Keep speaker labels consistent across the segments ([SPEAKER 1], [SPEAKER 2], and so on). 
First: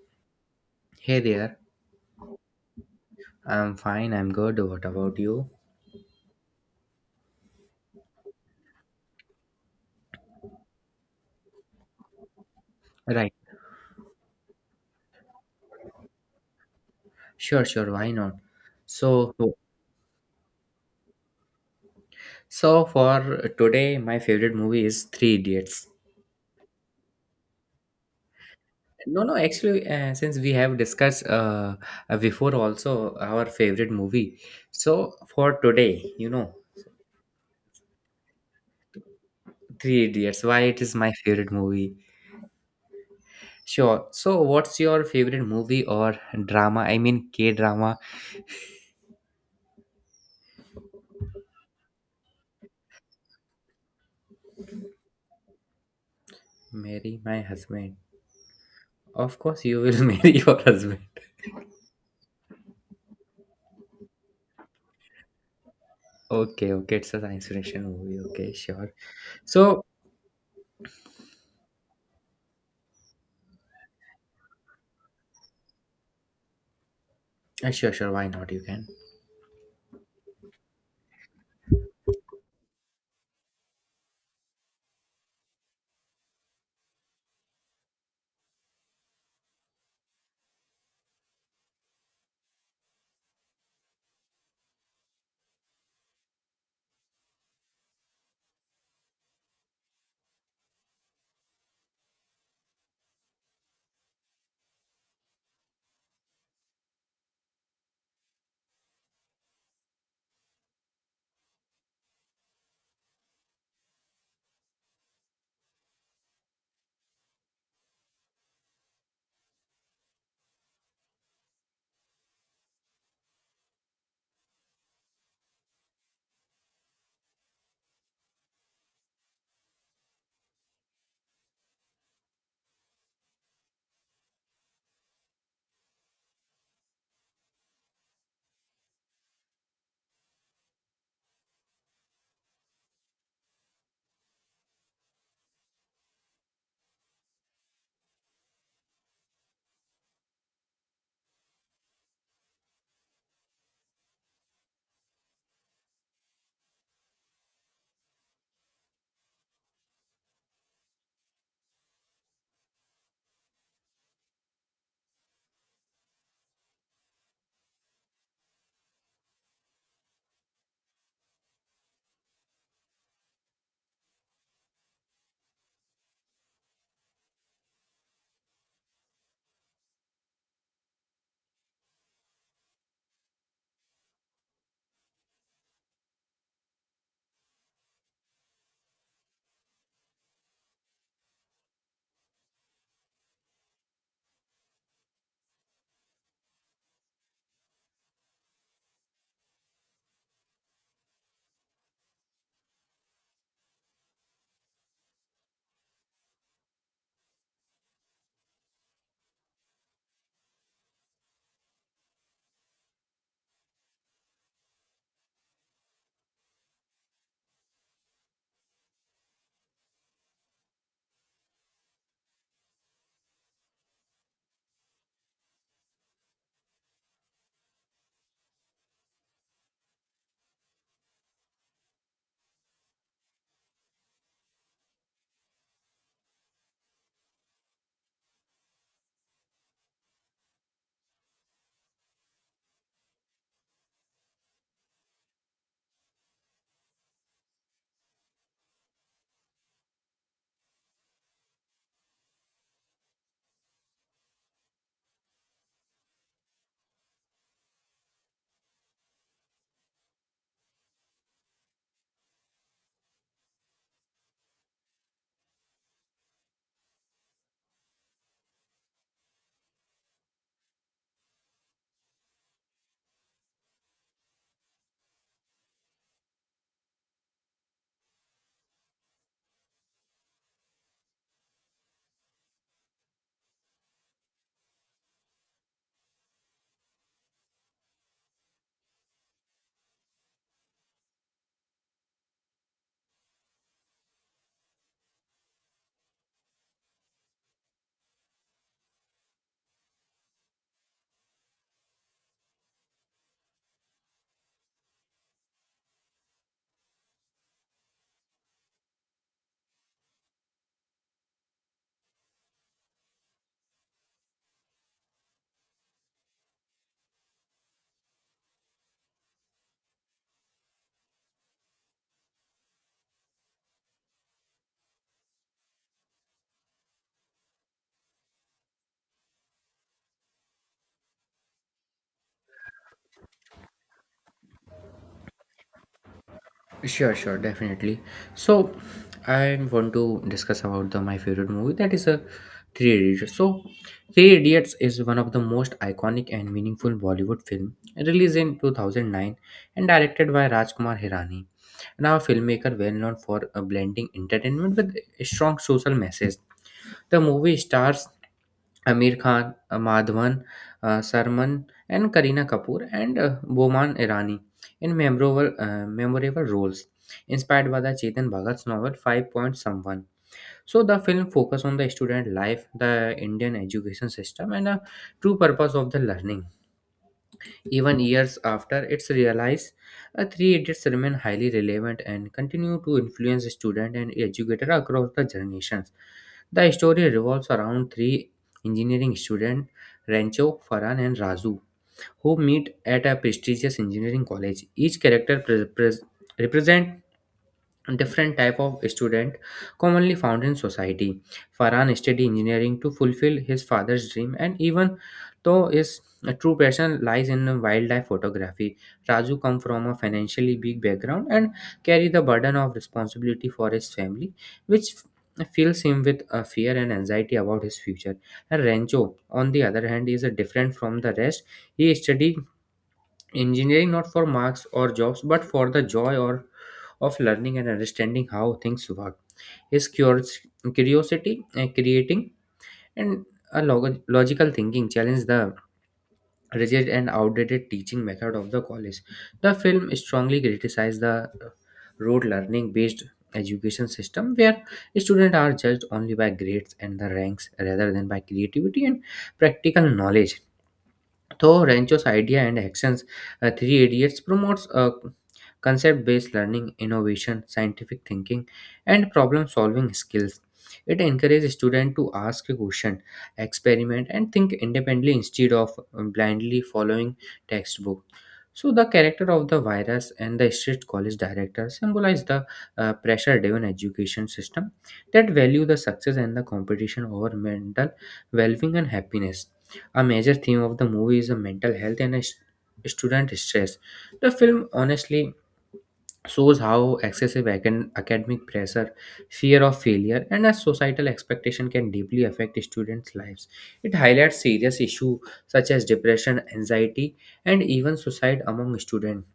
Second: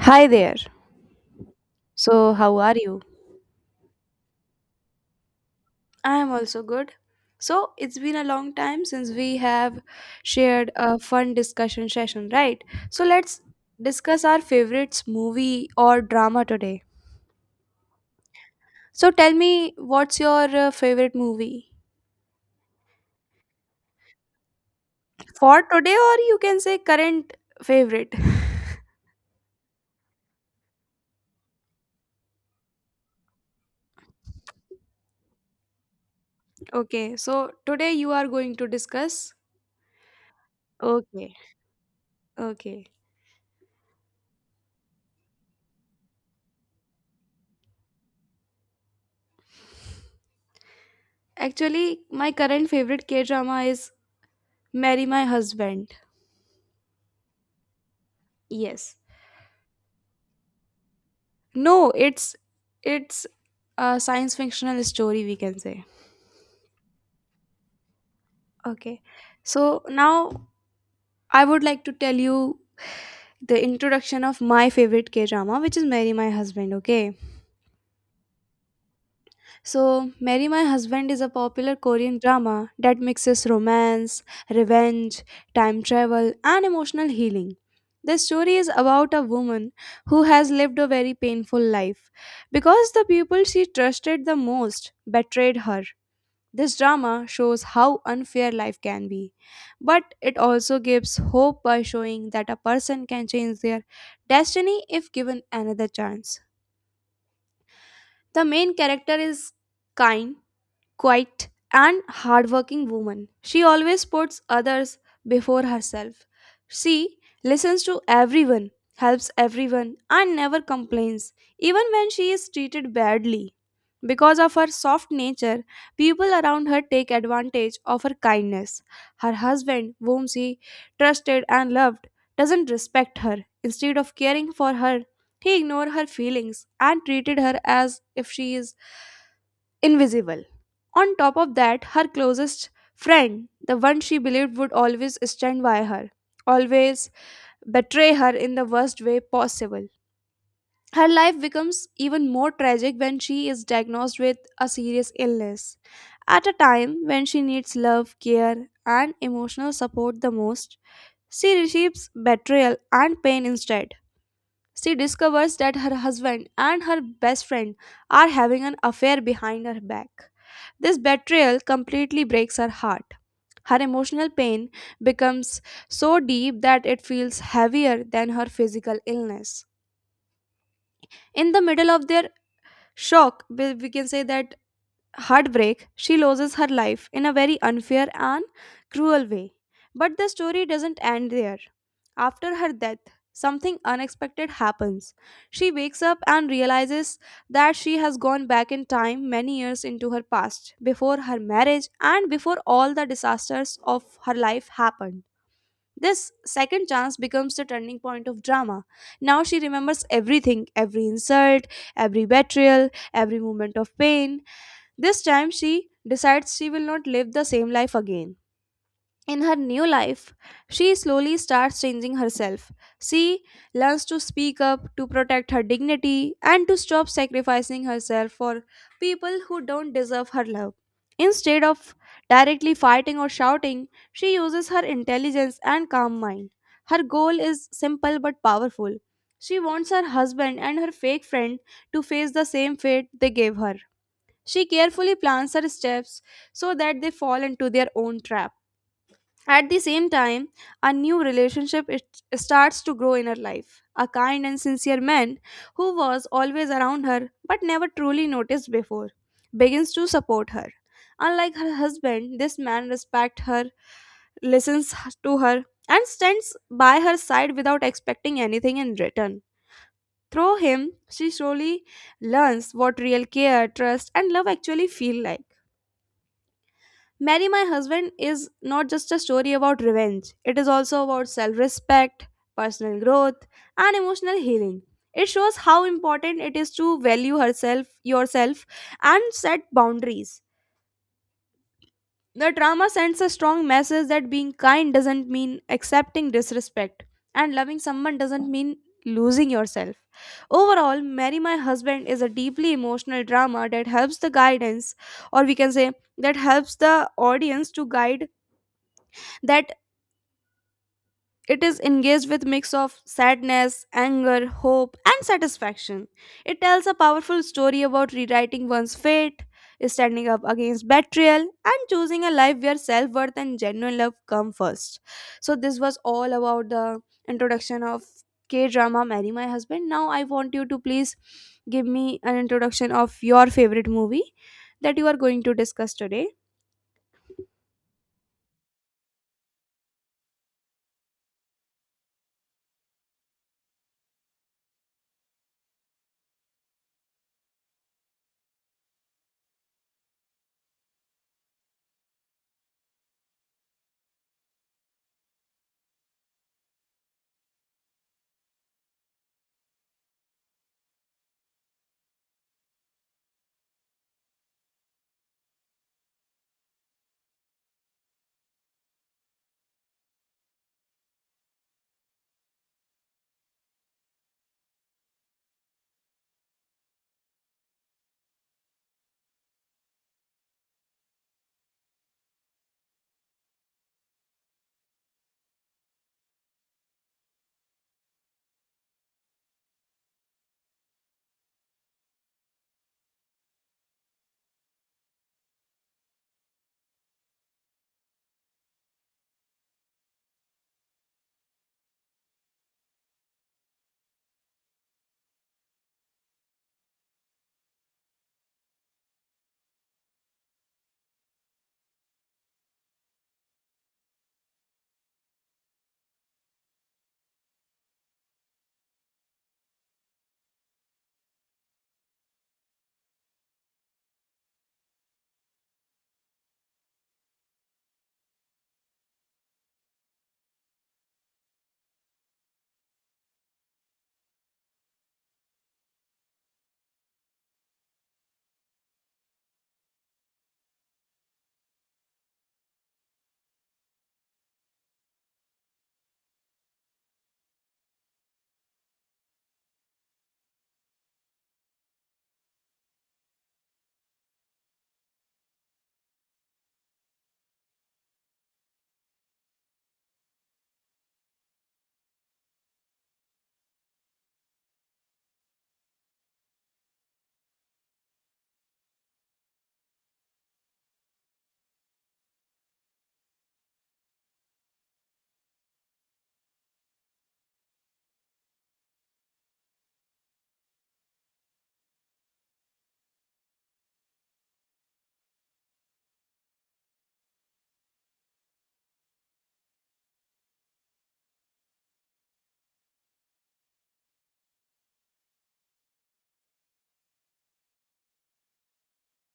[SPEAKER 1] Hi there.
[SPEAKER 2] Hey there,
[SPEAKER 1] So, how are you?
[SPEAKER 2] I'm fine, I'm good. What about you?
[SPEAKER 1] I am also good. So, it's been a long time since we have shared a fun discussion session, right? So,
[SPEAKER 2] Right,
[SPEAKER 1] let's discuss our favorites movie or drama today.
[SPEAKER 2] sure, sure, why not?
[SPEAKER 1] So, tell
[SPEAKER 2] So,
[SPEAKER 1] me what's your favorite movie
[SPEAKER 2] so, for today, my favorite movie is Three
[SPEAKER 1] for
[SPEAKER 2] Idiots.
[SPEAKER 1] today, or you can say current favorite.
[SPEAKER 2] No, no, actually, since we have discussed before also our favorite movie, so for today,
[SPEAKER 1] Okay, so today you are going to discuss.
[SPEAKER 2] Three Idiots, why it is my
[SPEAKER 1] Okay,
[SPEAKER 2] favorite movie.
[SPEAKER 1] okay.
[SPEAKER 2] Sure. So, what's your favorite movie or drama? I mean, K drama.
[SPEAKER 1] Actually, my current favorite K drama is Marry My Husband.
[SPEAKER 2] Marry my husband.
[SPEAKER 1] Yes.
[SPEAKER 2] Of course, you will marry your husband.
[SPEAKER 1] No, it's a science fictional story we can say.
[SPEAKER 2] Okay, okay, it's a science fiction movie. Okay, sure.
[SPEAKER 1] Okay. So
[SPEAKER 2] So,
[SPEAKER 1] now I would like to tell you the introduction of my favorite K drama, which is Marry My Husband. Okay.
[SPEAKER 2] sure, sure, why not? You can.
[SPEAKER 1] So, Marry My Husband is a popular Korean drama that mixes romance, revenge, time travel, and emotional healing. The story is about a woman who has lived a very painful life because the people she trusted the most betrayed her. This drama shows how unfair life can be, but it also gives hope by showing that a person can change their destiny if given another chance. The main character is kind, quiet, and hardworking woman. She always puts others before herself. She listens to everyone, helps everyone, and never complains, even when she is treated badly. Because of her soft nature, people around her take advantage of her kindness. Her husband, whom she trusted and loved, doesn't respect her. Instead of caring for her, he ignored her feelings and treated her as if she is invisible. On top of that, her closest friend, the one she believed would always stand by her, always betray her in the worst way possible. Her life becomes even more tragic when she is diagnosed with a serious illness. At a time when she needs love, care, and emotional support the most, she receives betrayal and pain instead. She discovers that her husband and her best friend are having an affair behind her back. This betrayal completely breaks her heart. Her emotional pain becomes so deep that it feels heavier than her physical illness. In the middle of their shock, we can say that heartbreak, she loses her life in a very unfair and cruel way. But the story doesn't end there. After her death, something unexpected happens. She wakes up and realizes that she has gone back in time many years into her past, before her marriage and before all the disasters of her life happened. This second chance becomes the turning point of drama. Now she remembers everything, every insult, every betrayal, every moment of pain. This time she decides she will not live the same life again. In her new life, she slowly starts changing herself. She learns to speak up, to protect her dignity, and to stop sacrificing herself for people who don't deserve her love. Instead of directly fighting or shouting, she uses her intelligence and calm mind. Her goal is simple but powerful. She wants her husband and her fake friend to face the same fate they gave her. She carefully plans her steps so that they fall into their own trap. At the same time, a new relationship it starts to grow in her life. A kind and sincere man who was always around her but never truly noticed before begins to support her. Unlike her husband, this man respects her, listens to her, and stands by her side without expecting anything in return. Through him, she slowly learns what real care, trust, and love actually feel like. Marry My Husband is not just a story about revenge, it is also about self respect, personal growth, and emotional healing. It shows how important it is to value herself, yourself, and set boundaries. The drama sends a strong message that being kind doesn't mean accepting disrespect, and loving someone doesn't mean losing yourself. Overall, Marry My Husband is a deeply emotional drama that helps the guidance, or we can say, that helps the audience to guide that it is engaged with mix of sadness, anger, hope, and satisfaction. It tells a powerful story about rewriting one's fate, standing up against betrayal, and choosing a life where self-worth and genuine love come first. So this was all about the introduction of K-drama Marry My Husband. Now I want you to please give me an introduction of your favorite movie that you are going to discuss today?
[SPEAKER 2] Sure, sure, definitely. So, I want to discuss about the my favorite movie that is a Three Idiots. So, Three Idiots is one of the most iconic and meaningful Bollywood film released in 2009 and directed by Rajkumar Hirani. Now, a filmmaker well known for blending entertainment with a strong social message. The movie stars Amir Khan, Madhavan, Sarman, and Kareena Kapoor, and Boman Irani in memorable roles, inspired by the Chetan Bhagat's novel Five Point Someone. So the film focuses on the student life, the Indian education system, and the true purpose of the learning. Even years after its release, Three Idiots remain highly relevant and continue to influence students and educators across the generations. The story revolves around three engineering students, Rancho, Farhan, and Razu, who meet at a prestigious engineering college. Each character represents different type of student commonly found in society. Farhan studied engineering to fulfill his father's dream and even though his true passion lies in wildlife photography. Raju come from a financially big background and carry the burden of responsibility for his family, which fills him with fear and anxiety about his future. And Rancho, on the other hand, is different from the rest. He studied engineering not for marks or jobs but for the joy or of learning and understanding how things work. His curiosity, creating and a logical thinking challenge the rigid and outdated teaching method of the college. The film strongly criticized the uh, rote learning based education system where students are judged only by grades and the ranks rather than by creativity and practical knowledge. Though Rancho's idea and actions, Three Idiots promotes concept based learning, innovation, scientific thinking, and problem solving skills. It encourages students to ask a question, experiment, and think independently instead of blindly following textbook. So, the character of the virus and the strict college director symbolize the pressure driven education system that value the success and the competition over mental well being and happiness. A major theme of the movie is a mental health and a student stress. The film honestly shows how excessive academic pressure, fear of failure, and a societal expectation can deeply affect students' lives. It highlights serious issues such as depression, anxiety, and even suicide among students,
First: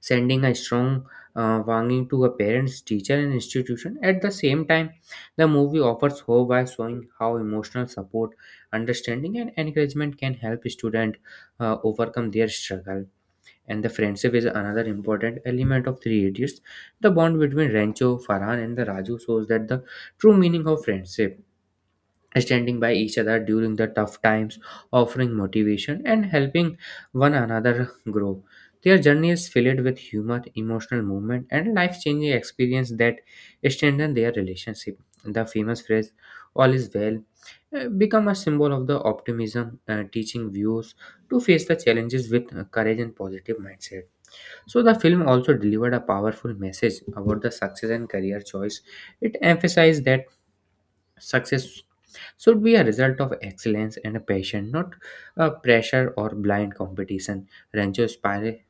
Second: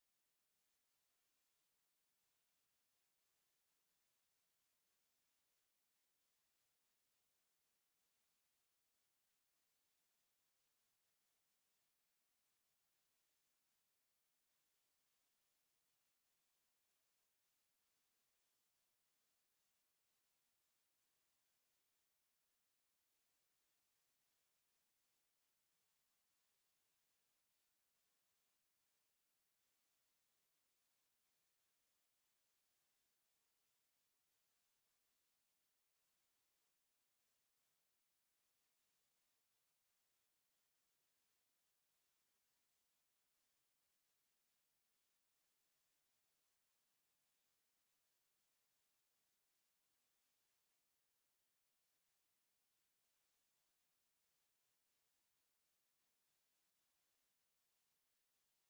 [SPEAKER 2] sending a strong warning to a parents, teacher, and institution. At the same time, the movie offers hope by showing how emotional support, understanding, and encouragement can help students overcome their struggle. And the friendship is another important element of Three Idiots. The bond between Rancho, Farhan, and the Raju shows that the true meaning of friendship standing by each other during the tough times, offering motivation and helping one another grow. Their journey is filled with humor, emotional movement, and life changing experience that strengthen their relationship. The famous phrase, all is well, become a symbol of the optimism, teaching views to face the challenges with courage and positive mindset. So, the film also delivered a powerful message about the success and career choice. It emphasized that success should be a result of excellence and a passion, not a pressure or blind competition. Rancho inspired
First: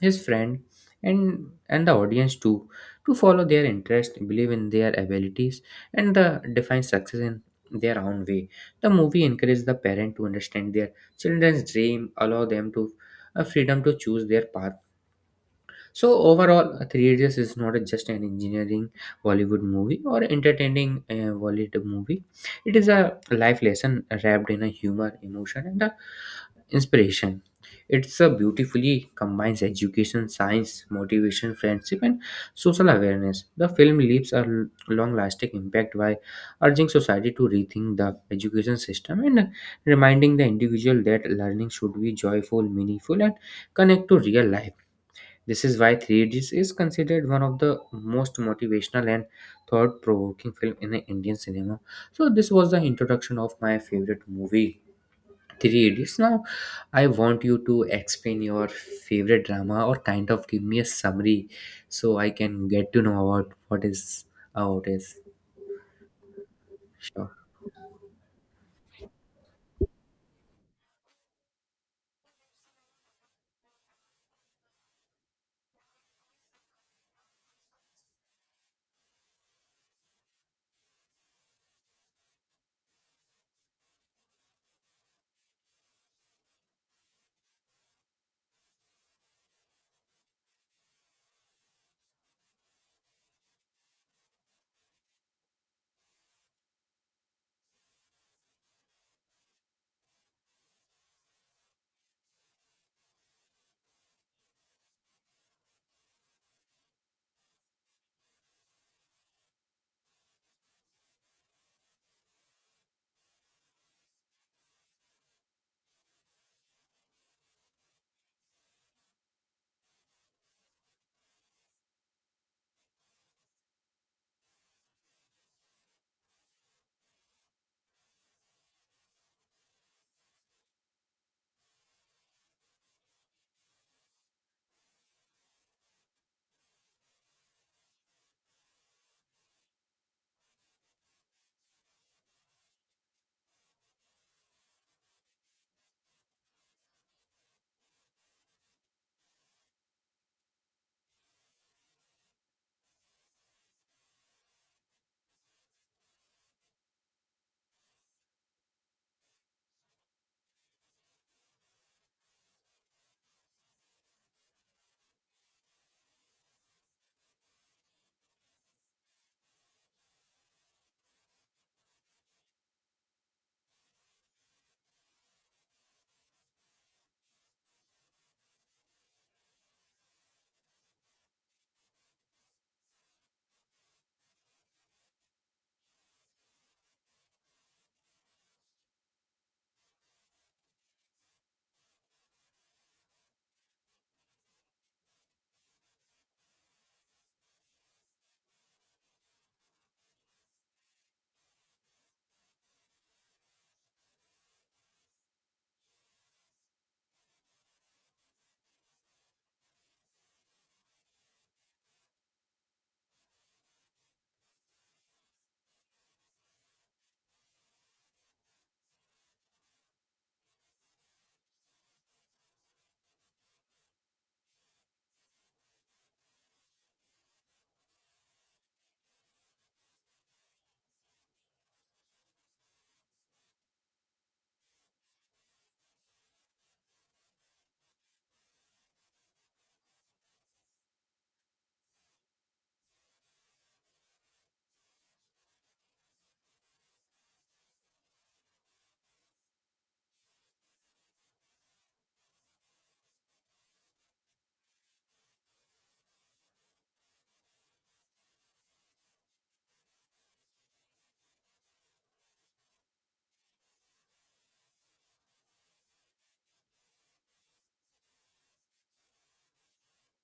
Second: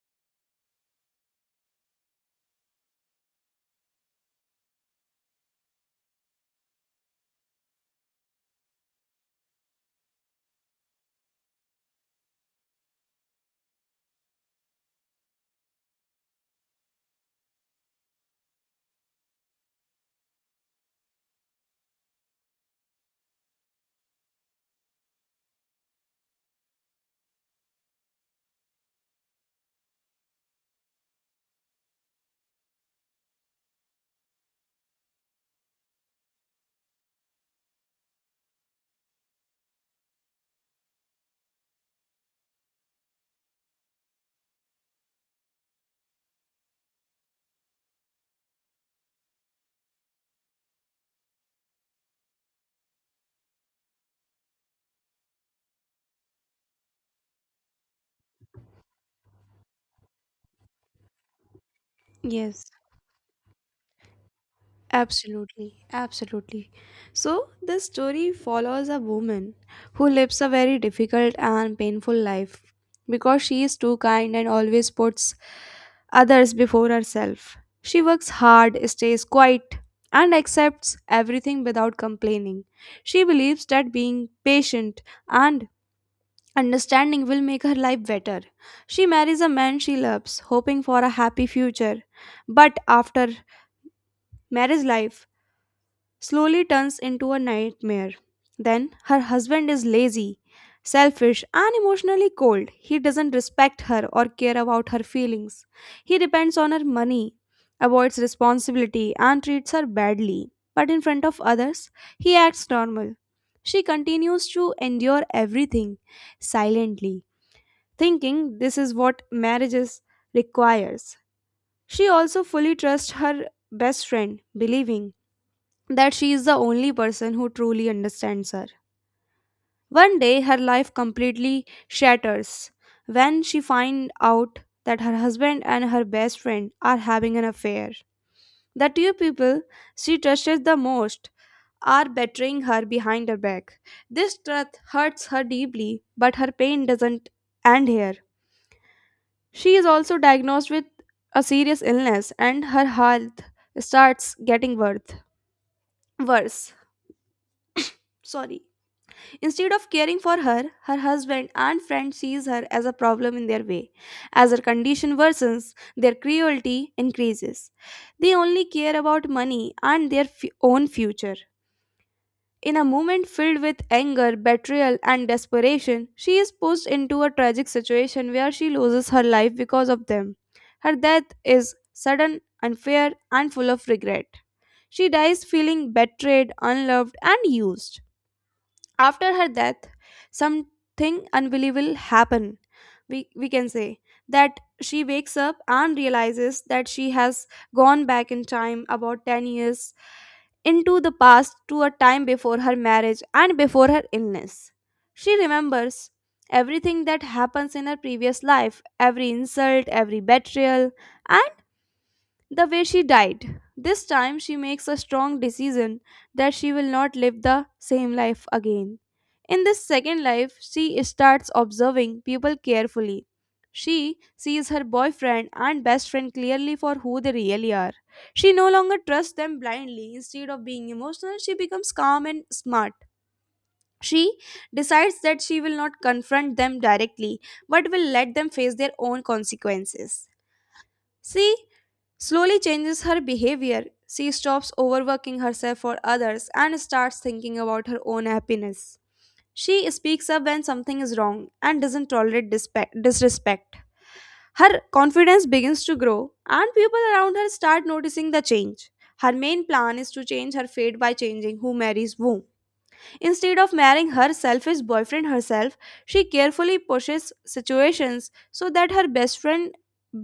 [SPEAKER 2] his friend and the audience too to follow their interest, believe in their abilities, and define success in their own way. The movie encouraged the parent to understand their children's dream, allow them to freedom to choose their path. So overall, Three Idiots is not just an engineering Bollywood movie or entertaining Bollywood movie. It is a life lesson wrapped in a humor, emotion, and a inspiration. It's a beautifully combines education, science, motivation, friendship, and social awareness. The film leaves a long-lasting impact by urging society to rethink the education system and reminding the individual that learning should be joyful, meaningful, and connect to real life. This is why 3 Idiots is considered one of the most motivational and thought provoking film in the Indian cinema. So this was the introduction of my favorite movie 3 Idiots. Now I want you to explain your favorite drama or kind of give me a summary so I
[SPEAKER 1] Yes.
[SPEAKER 2] can get to know about what is how it is.
[SPEAKER 1] Absolutely, absolutely.
[SPEAKER 2] Sure.
[SPEAKER 1] So, this story follows a woman who lives a very difficult and painful life because she is too kind and always puts others before herself. She works hard, stays quiet, and accepts everything without complaining. She believes that being patient and understanding will make her life better. She marries a man she loves, hoping for a happy future. But after marriage life, slowly turns into a nightmare. Then her husband is lazy, selfish, and emotionally cold. He doesn't respect her or care about her feelings. He depends on her money, avoids responsibility, and treats her badly. But in front of others, he acts normal. She continues to endure everything silently, thinking this is what marriages requires. She also fully trusts her best friend, believing that she is the only person who truly understands her. One day, her life completely shatters when she finds out that her husband and her best friend are having an affair. The two people she trusts the most are betraying her behind her back. This truth hurts her deeply, but her pain doesn't end here. She is also diagnosed with a serious illness, and her health starts getting worse. Worse. Sorry. Instead of caring for her, her husband and friend sees her as a problem in their way. As her condition worsens, their cruelty increases. They only care about money and their own future. In a moment filled with anger, betrayal, and desperation, she is pushed into a tragic situation where she loses her life because of them. Her death is sudden, unfair, and full of regret. She dies feeling betrayed, unloved, and used. After her death, something unbelievable happened, we can say, that she wakes up and realizes that she has gone back in time about 10 years into the past, to a time before her marriage and before her illness. She remembers everything that happens in her previous life, every insult, every betrayal, and the way she died. This time she makes a strong decision that she will not live the same life again. In this second life, she starts observing people carefully. She sees her boyfriend and best friend clearly for who they really are. She no longer trusts them blindly. Instead of being emotional, she becomes calm and smart. She decides that she will not confront them directly but will let them face their own consequences. She slowly changes her behavior. She stops overworking herself for others and starts thinking about her own happiness. She speaks up when something is wrong and doesn't tolerate disrespect. Her confidence begins to grow, and people around her start noticing the change. Her main plan is to change her fate by changing who marries whom. Instead of marrying her selfish boyfriend herself, she carefully pushes situations so that her best friend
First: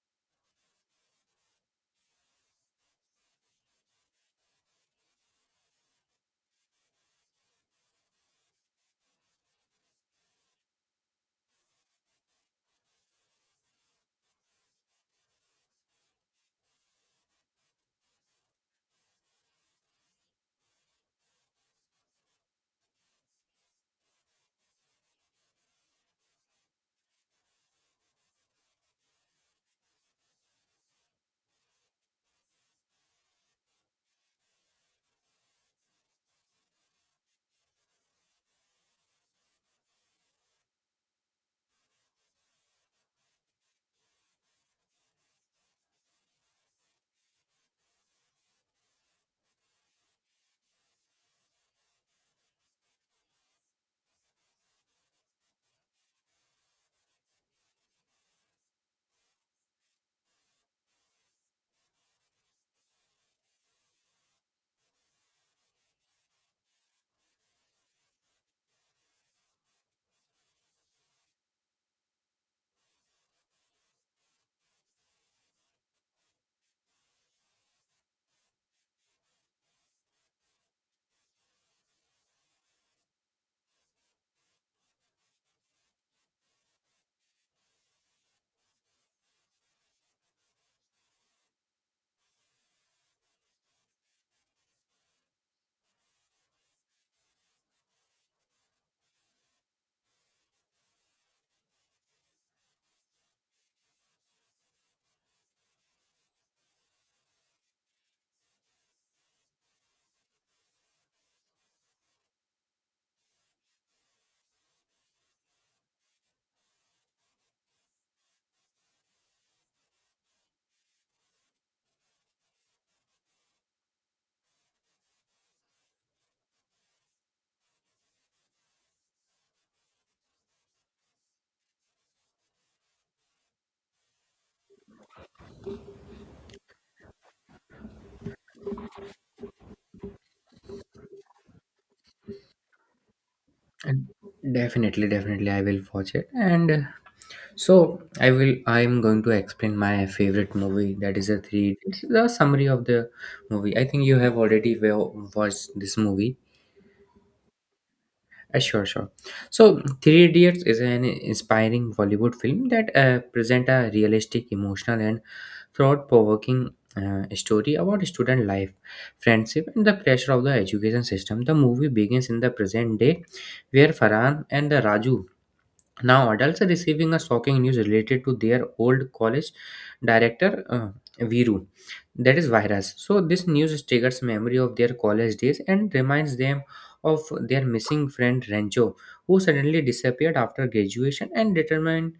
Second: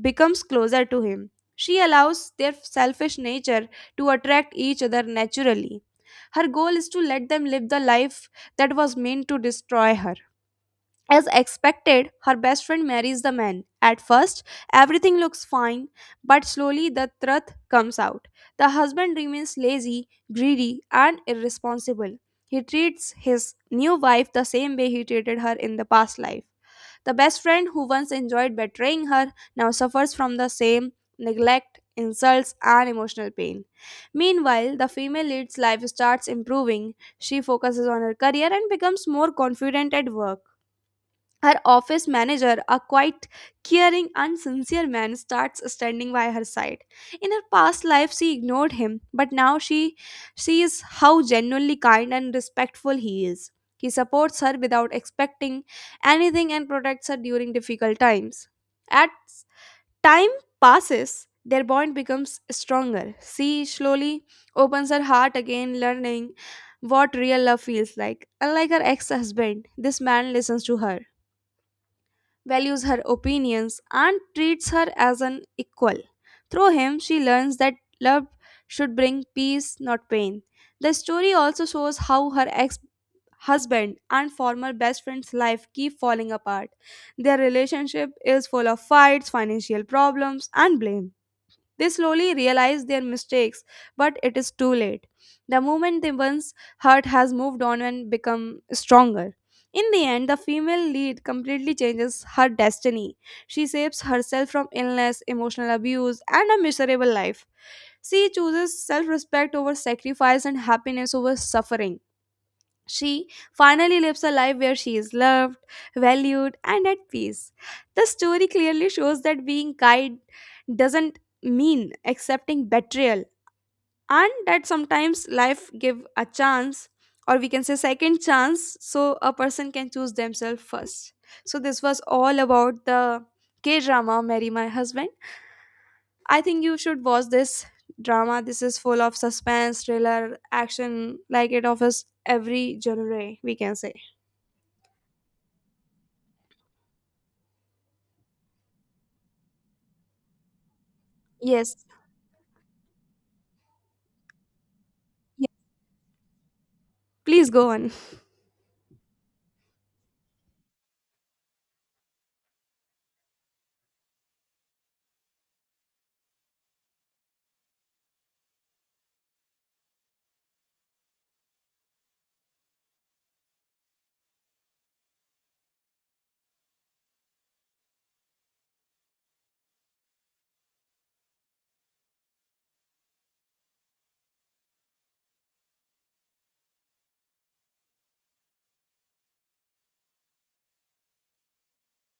[SPEAKER 1] becomes closer to him. She allows their selfish nature to attract each other naturally. Her goal is to let them live the life that was meant to destroy her. As expected, her best friend marries the man. At first, everything looks fine, but slowly the truth comes out. The husband remains lazy, greedy, and irresponsible. He treats his new wife the same way he treated her in the past life. The best friend who once enjoyed betraying her now suffers from the same neglect, insults, and emotional pain. Meanwhile, the female lead's life starts improving. She focuses on her career and becomes more confident at work. Her office manager, a quite caring and sincere man, starts standing by her side. In her past life, she ignored him, but now she sees how genuinely kind and respectful he is. He supports her without expecting anything and protects her during difficult times. At time passes, their bond becomes stronger. She slowly opens her heart again, learning what real love feels like. Unlike her ex husband, this man listens to her, values her opinions, and treats her as an equal. Through him, she learns that love should bring peace, not pain. The story also shows how her ex husband and former best friend's life keep falling apart. Their relationship is full of fights, financial problems, and blame. They slowly realize their mistakes, but it is too late. The moment the one's heart has moved on and become stronger. In the end, the female lead completely changes her destiny. She saves herself from illness, emotional abuse, and a miserable life. She chooses self respect over sacrifice and happiness over suffering. She finally lives a life where she is loved, valued, and at peace. The story clearly shows that being kind doesn't mean accepting betrayal, and that sometimes life give a chance, or we can say second chance, so a person can choose themselves first. So this was all about the K drama "Marry My Husband." I think you should watch this drama. This is full of suspense, thriller, action, like it offers every genre. We can say.
[SPEAKER 2] And definitely, definitely I will watch it and so I will. I am going to explain my favorite movie. That is a three.
[SPEAKER 1] Yes.
[SPEAKER 2] This is a summary of the movie. I think you have already
[SPEAKER 1] Yeah.
[SPEAKER 2] watched this movie.
[SPEAKER 1] Please go on.
[SPEAKER 2] Sure, sure. So Three Idiots is an inspiring Bollywood film that present a realistic, emotional, and thought-provoking story about student life, friendship, and the pressure of the education system. The movie begins in the present day, where Farhan and the Raju, now adults, are receiving a shocking news related to their old college director, Viru, that is Virus. So, this news triggers memory of their college days and reminds them of their missing friend Rancho, who suddenly disappeared after graduation, and determined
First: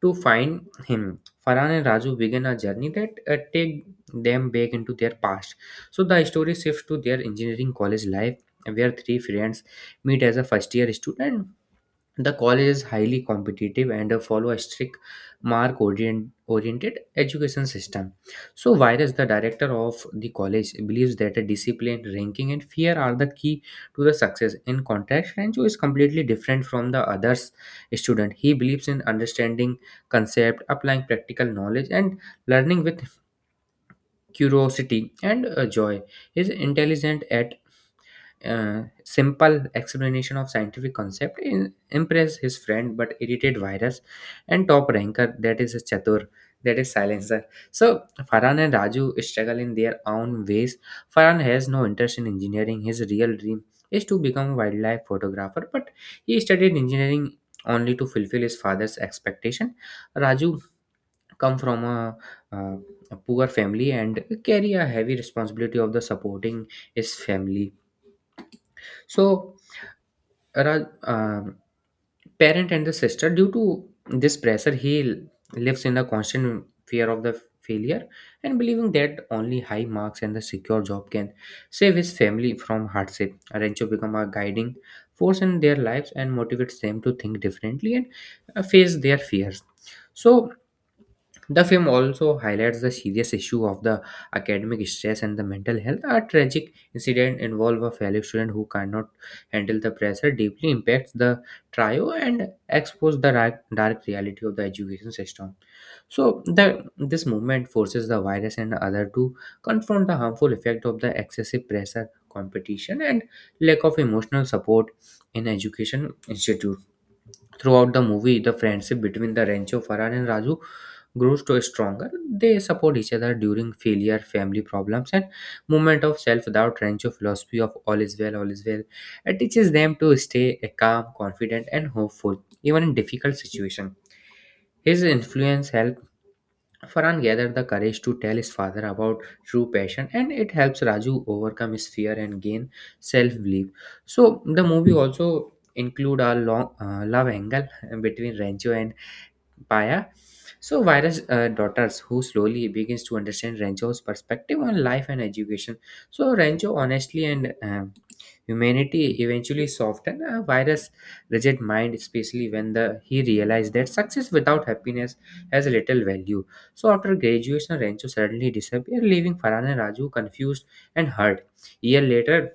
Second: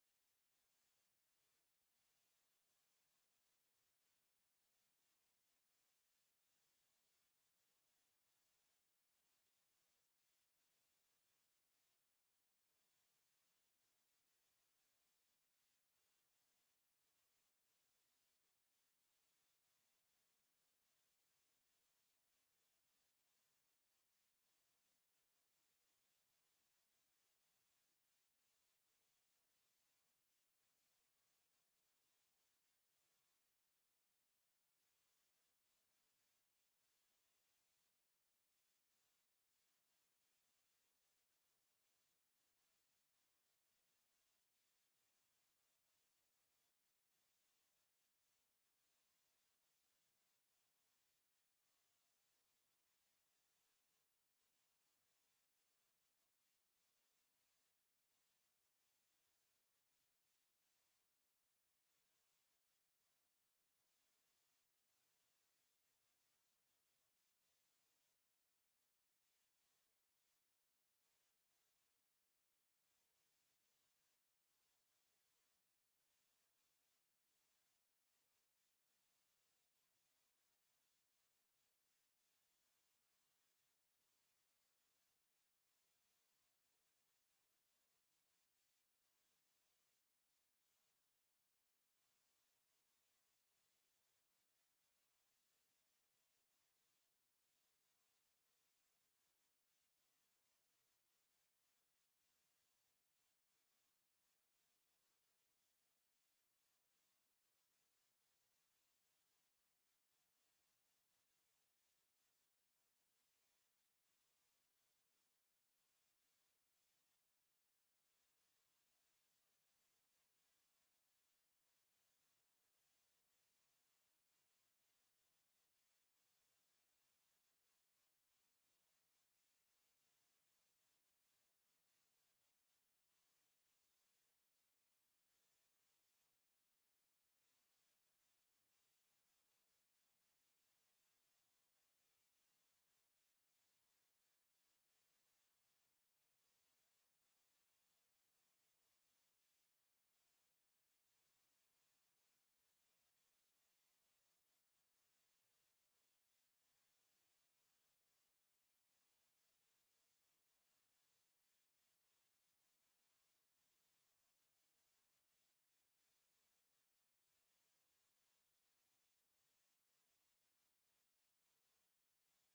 [SPEAKER 2] to find him. Farhan and Raju begin a journey that take them back into their past. So, the story shifts to their engineering college life, where three friends meet as a first year student. The college is highly competitive and follow a strict oriented education system. So, Virus, the director of the college, believes that a discipline, ranking, and fear are the key to the success. In contrast, Rancho is completely different from the others student. He believes in understanding concept, applying practical knowledge, and learning with curiosity and joy. He is intelligent at simple explanation of scientific concept in, impress his friend but irritate virus and top ranker, that is Chatur, that is silencer. So Farhan and Raju struggle in their own ways. Farhan has no interest in engineering. His real dream is to become a wildlife photographer, but he studied engineering only to fulfill his father's expectation. Raju come from uh, a poor family and carry a heavy responsibility of the supporting his family, so Ra- um parent and the sister. Due to this pressure, he lives in a constant fear of the failure and believing that only high marks and the secure job can save his family from hardship. Rancho become a guiding force in their lives and motivates them to think differently and face their fears. So the film also highlights the serious issue of the academic stress and the mental health. A tragic incident involved a fellow student who cannot handle the pressure deeply impacts the trio and exposes the dark reality of the education system. So the this movement forces the virus and other to confront the harmful effect of the excessive pressure, competition, and lack of emotional support in education institutions. Throughout the movie, the friendship between the Rancho, Farhan, and Raju grows to stronger. They support each other during failure, family problems, and moment of self-doubt. Rancho philosophy of all is well, it teaches them to stay calm, confident, and hopeful even in difficult situation. His influence helps Farhan gathered the courage to tell his father about true passion, and it helps Raju overcome his fear and gain self-belief. So the movie also include a long love angle between Rancho and Paya. So Vira's daughters, who slowly begins to understand Renjo's perspective on life and education. So Renjo honestly and humanity eventually soften a virus rigid mind, especially when the he realized that success without happiness has little value. So after graduation, Rancho suddenly disappeared, leaving Farhan and Raju confused and hurt. Year later,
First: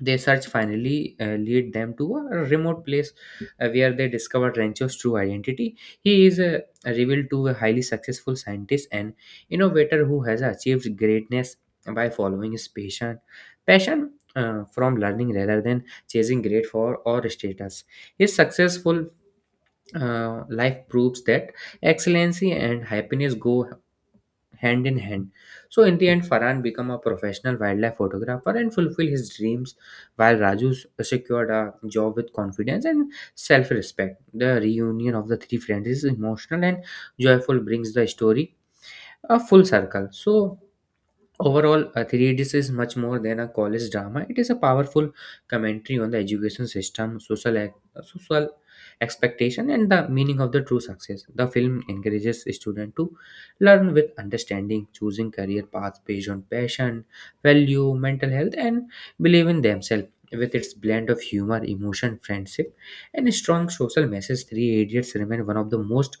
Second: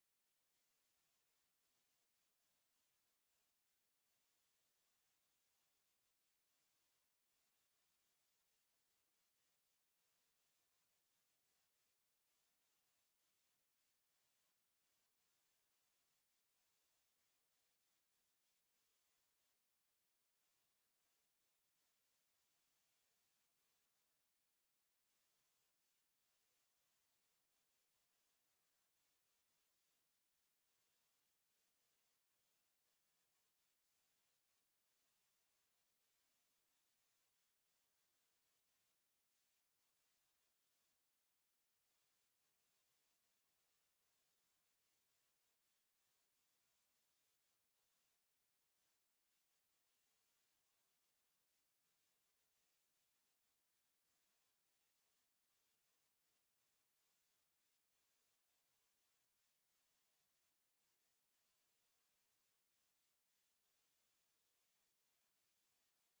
[SPEAKER 2] their search finally lead them to a remote place, where they discover Rancho's true identity. He is revealed to a highly successful scientist and innovator who has achieved greatness by following his passion from learning rather than chasing grade for or status. His successful life proves that excellency and happiness go hand in hand. So in the end, Farhan became a professional wildlife photographer and fulfilled his dreams, while Raju secured a job with confidence and self-respect. The reunion of the three friends is emotional and joyful, brings the story a full circle. So overall, 3 is much more than a college drama. It is a powerful commentary on the education system, social expectation, and the meaning of the true success. The film encourages students to learn with understanding, choosing career paths based on passion, value, mental health, and believe in themselves. With its blend of humor, emotion, friendship, and strong social message, Three Idiots remain one of the most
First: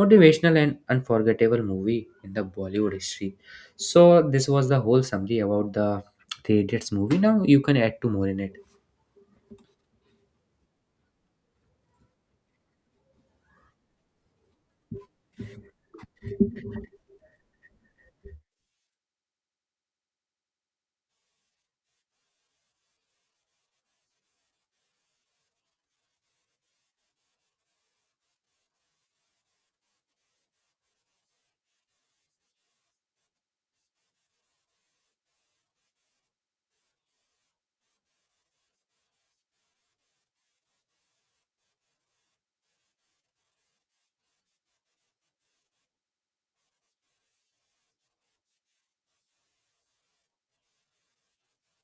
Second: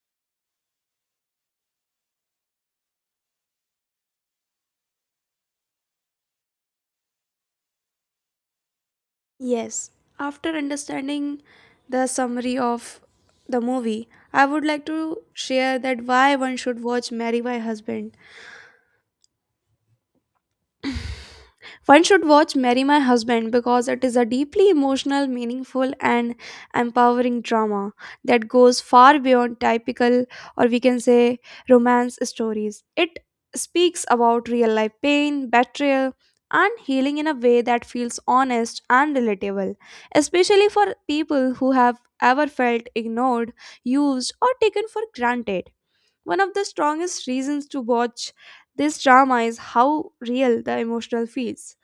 [SPEAKER 2] motivational and unforgettable movie in the Bollywood history. So this was the whole summary about the Three Idiots movie. Now you can add to more in it.
[SPEAKER 1] Yes, after understanding the summary of the movie, I would like to share that why one should watch Marry My Husband. One should watch Marry My Husband because it is a deeply emotional, meaningful, and empowering drama that goes far beyond typical, or we can say romance stories. It speaks about real life pain, betrayal, and healing in a way that feels honest and relatable, especially for people who have ever felt ignored, used, or taken for granted. One of the strongest reasons to watch this drama is how real the emotional feels.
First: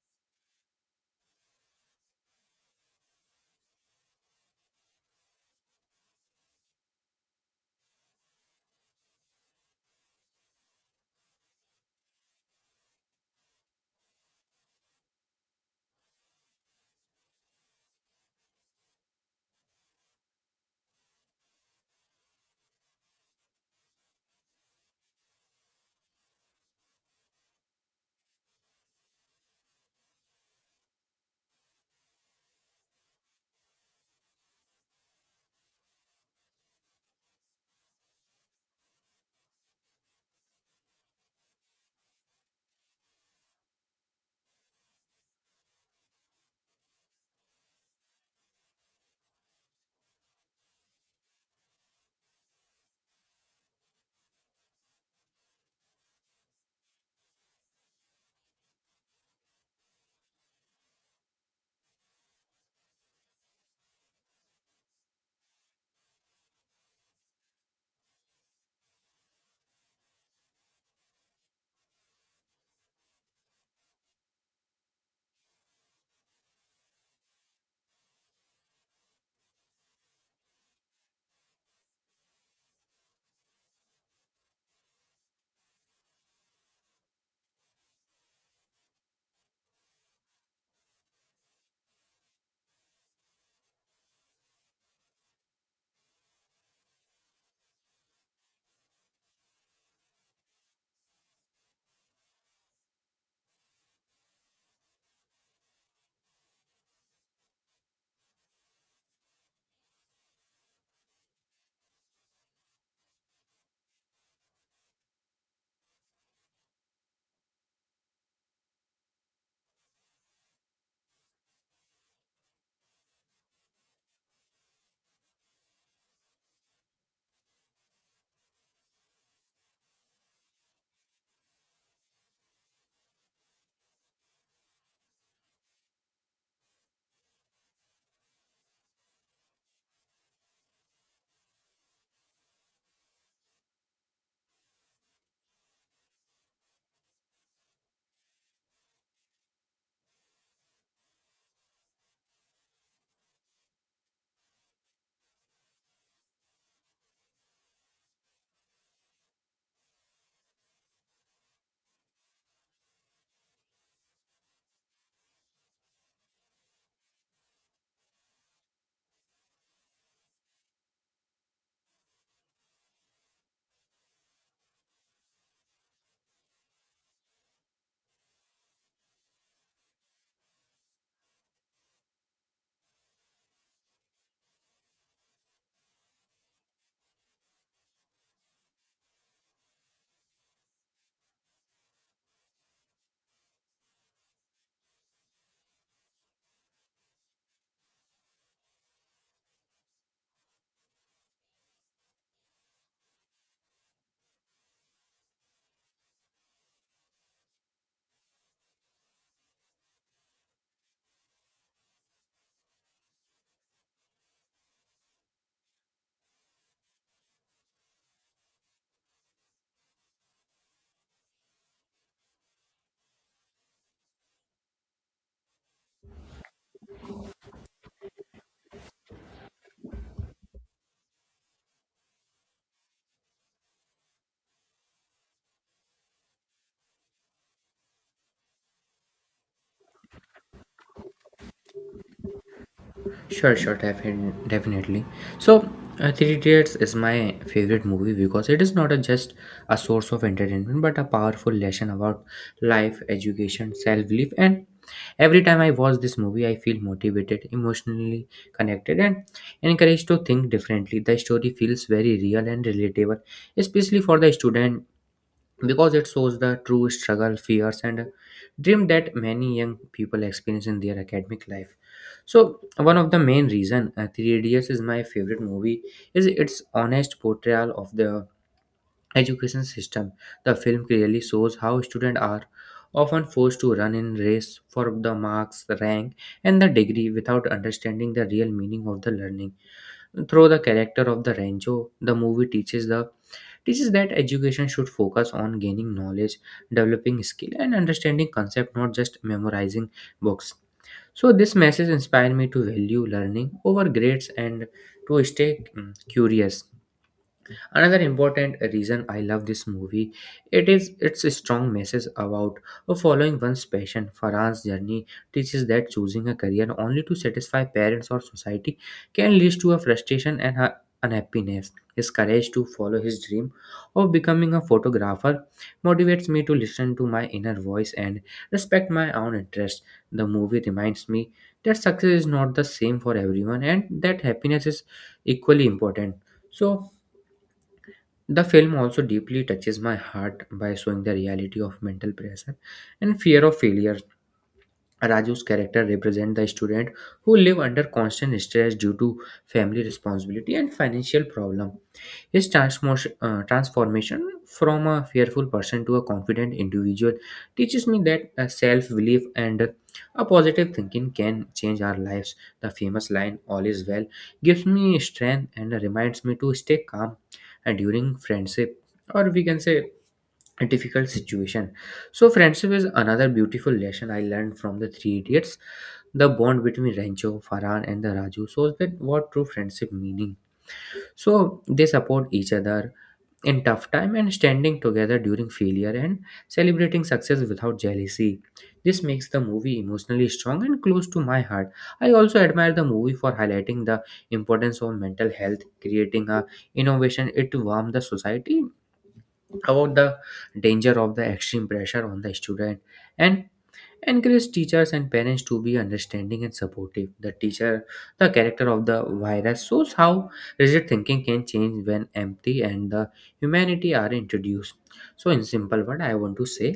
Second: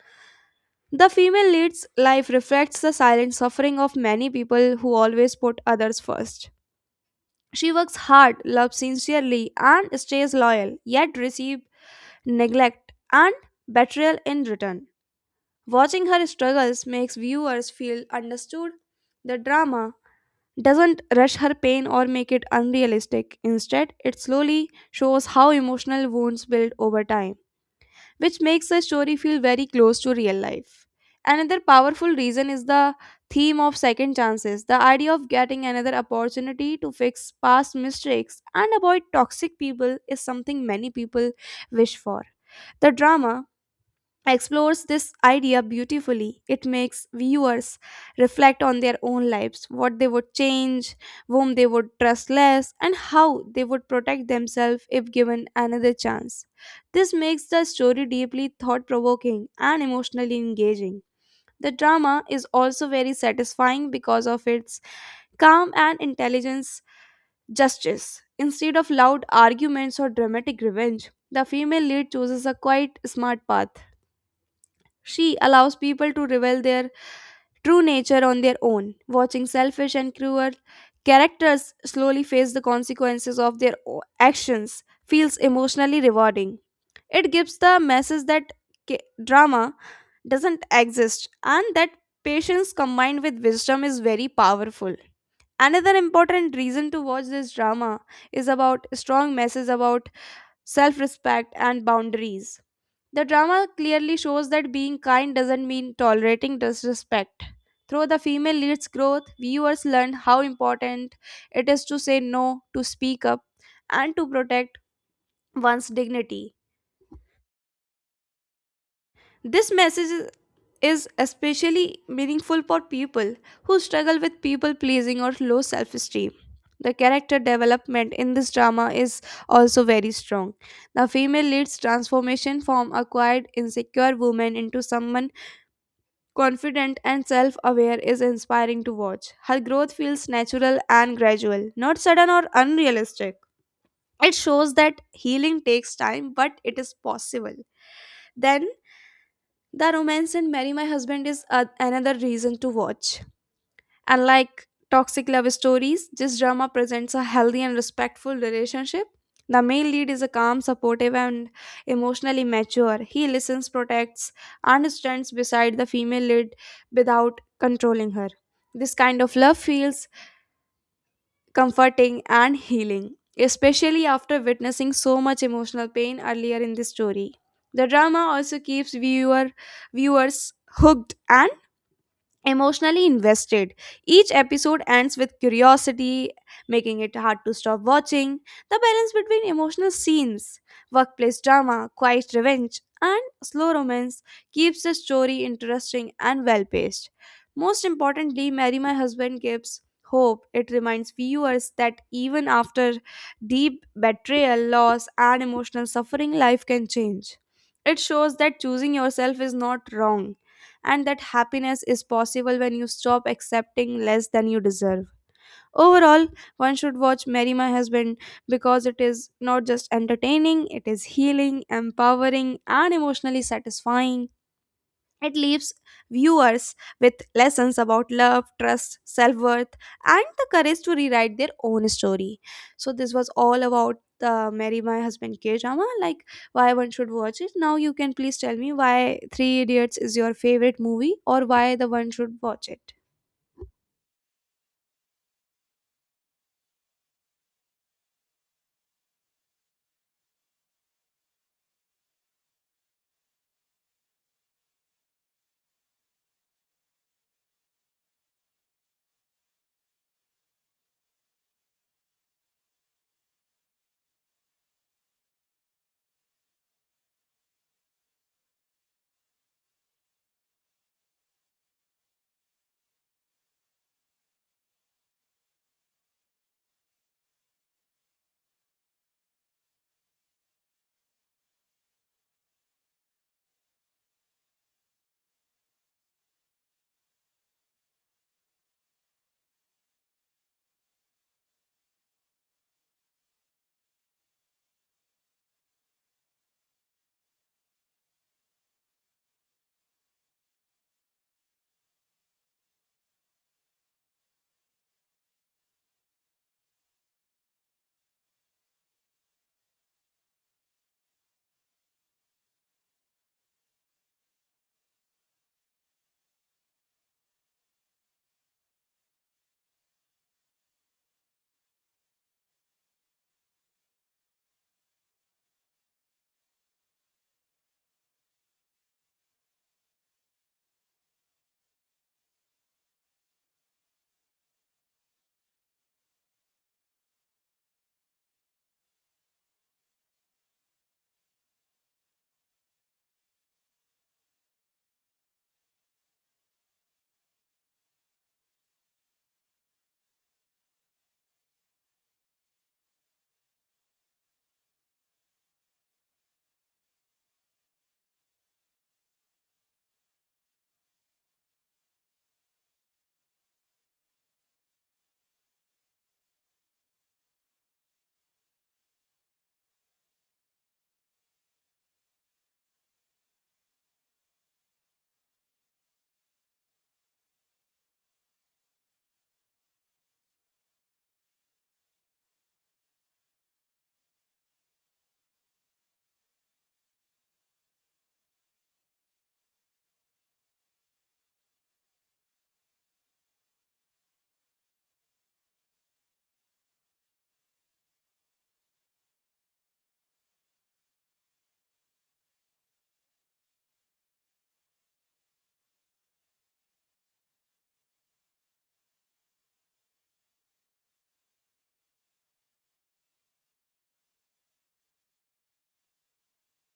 [SPEAKER 1] The female lead's life reflects the silent suffering of many people who always put others first. She works hard, loves sincerely, and stays loyal, yet receives neglect and betrayal in return. Watching her struggles makes viewers feel understood. The drama doesn't rush her pain or make it unrealistic. Instead, it slowly shows how emotional wounds build over time, which makes the story feel very close to real life. Another powerful reason is the theme of second chances. The idea of getting another opportunity to fix past mistakes and avoid toxic people is something many people wish for. The drama explores this idea beautifully. It makes viewers reflect on their own lives, what they would change, whom they would trust less, and how they would protect themselves if given another chance. This makes the story deeply thought provoking and emotionally engaging. The drama is also very satisfying because of its calm and intelligence justice. Instead of loud arguments or dramatic revenge, the female lead chooses a quiet, smart path. She allows people to reveal their true nature on their own. Watching selfish and cruel characters slowly face the consequences of their actions feels emotionally rewarding. It gives the message that ca- drama doesn't exist and that patience combined with wisdom is very powerful. Another important reason to watch this drama is about strong message about self-respect and boundaries. The drama clearly shows that being kind doesn't mean tolerating disrespect. Through the female lead's growth, viewers learn how important it is to say no, to speak up, and to protect one's dignity. This message is especially meaningful for people who struggle with people pleasing or low self esteem. The character development in this drama is also very strong. The female lead's transformation from a quiet, insecure woman into someone confident and self aware is inspiring to watch. Her growth feels natural and gradual, not sudden or unrealistic. It shows that healing takes time, but it is possible. Then, the romance in Marry My Husband is another reason to watch. Unlike toxic love stories, this drama presents a healthy and respectful relationship. The male lead is a calm, supportive, and emotionally mature. He listens, protects, and stands beside the female lead without controlling her. This kind of love feels comforting and healing, especially after witnessing so much emotional pain earlier in the story. The drama also keeps viewers hooked and emotionally invested. Each episode ends with curiosity, making it hard to stop watching. The balance between emotional scenes, workplace drama, quiet revenge, and slow romance keeps the story interesting and well paced. Most importantly, Marry My Husband gives hope. It reminds viewers that even after deep betrayal, loss, and emotional suffering, life can change. It shows that choosing yourself is not wrong and that happiness is possible when you stop accepting less than you deserve. Overall, one should watch Marry My Husband because it is not just entertaining, it is healing, empowering, and emotionally satisfying. It leaves viewers with lessons about love, trust, self worth, and the courage to rewrite their own story. So, this was all about the Marry My Husband K drama. Like, why one should watch it. Now you can please tell me why Three Idiots is your favorite movie or why the one should watch it.
[SPEAKER 2] Definitely. So, Three Idiots is my favorite movie because it is not a, just a source of entertainment but a powerful lesson about life, education, self belief. And every time I watch this movie, I feel motivated, emotionally connected, and encouraged to think differently. The story feels very real and relatable, especially for the student because it shows the true struggle, fears, and dream that many young people experience in their academic life. So one of the main reason Three Idiots is my favorite movie is its honest portrayal of the education system. The film clearly shows how students are often forced to run in race for the marks, rank, and the degree without understanding the real meaning of the learning. Through the character of the Rancho, the movie teaches the teaches that education should focus on gaining knowledge, developing skill, and understanding concept, not just memorizing books. So this message inspired me to value learning over grades and to stay curious. Another important reason I love this movie it is its strong message about following one's passion. Farhan's journey teaches that choosing a career only to satisfy parents or society can lead to a frustration and a unhappiness. His courage to follow his dream of becoming a photographer motivates me to listen to my inner voice and respect my own interests. The movie reminds me that success is not the same for everyone and that happiness is equally important. So, the film also deeply touches my heart by showing the reality of mental pressure and fear of failure. Raju's character represents the student who live under constant stress due to family responsibility and financial problem. His transformation from a fearful person to a confident individual teaches me that self belief and a positive thinking can change our lives. The famous line, All is well, gives me strength and reminds me to stay calm during friendship or we can say a difficult situation. So, friendship is another beautiful lesson I learned from the three idiots. The bond between Rancho, Farhan, and the Raju shows that what true friendship meaning. So they support each other, in tough time and standing together during failure and celebrating success without jealousy. This makes the movie emotionally strong and close to my heart. I also admire the movie for highlighting the importance of mental health, creating a innovation it to warm the society about the danger of the extreme pressure on the student and encourage teachers and parents to be understanding and supportive the teacher, the character of the virus shows how rigid thinking can change when empathy and the humanity are introduced. So in simple word I want to say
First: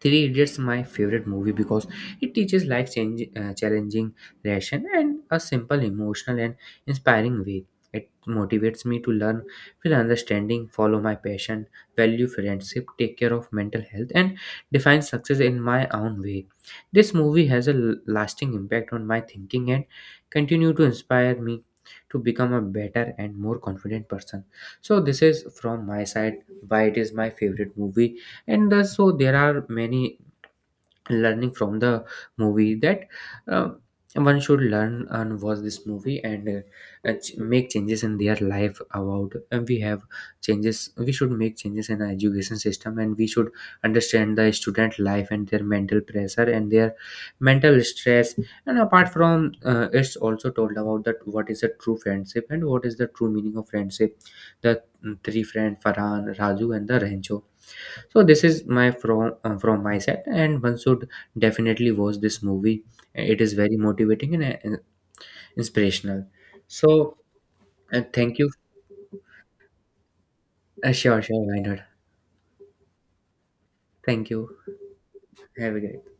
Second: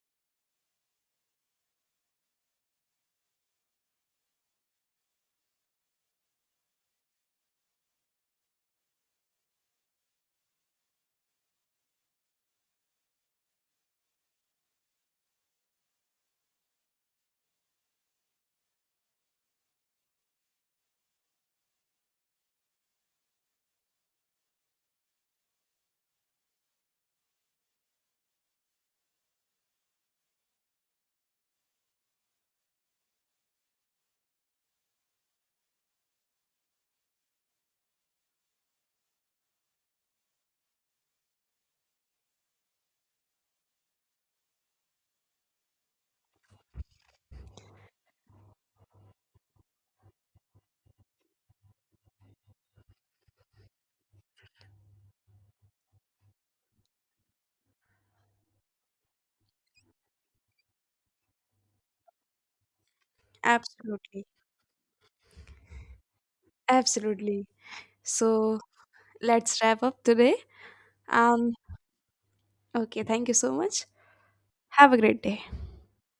[SPEAKER 2] Three Idiots my favorite movie because it teaches life change, challenging lesson and a simple emotional and inspiring way. It motivates me to learn, feel understanding, follow my passion, value friendship, take care of mental health, and define success in my own way. This movie has a lasting impact on my thinking and continue to inspire me to become a better and more confident person. So this is from my side why it is my favorite movie and so there are many learning from the movie that uh, one should learn and watch this movie and make changes in their life about and we have changes we should make changes in our education system and we should understand the student life and their mental pressure and their mental stress and apart from it's also told about that what is a true friendship and what is the true meaning of friendship the 3 friend Farhan, Raju, and the Rancho. So this is my from my side, and one should definitely watch this movie. It is very
[SPEAKER 1] Absolutely.
[SPEAKER 2] motivating and inspirational. So
[SPEAKER 1] Absolutely.
[SPEAKER 2] thank you.
[SPEAKER 1] So let's wrap up today.
[SPEAKER 2] Sure, sure,
[SPEAKER 1] Um
[SPEAKER 2] why not?
[SPEAKER 1] okay, thank you so much.
[SPEAKER 2] Thank you.
[SPEAKER 1] Have a great day.
[SPEAKER 2] Have a great.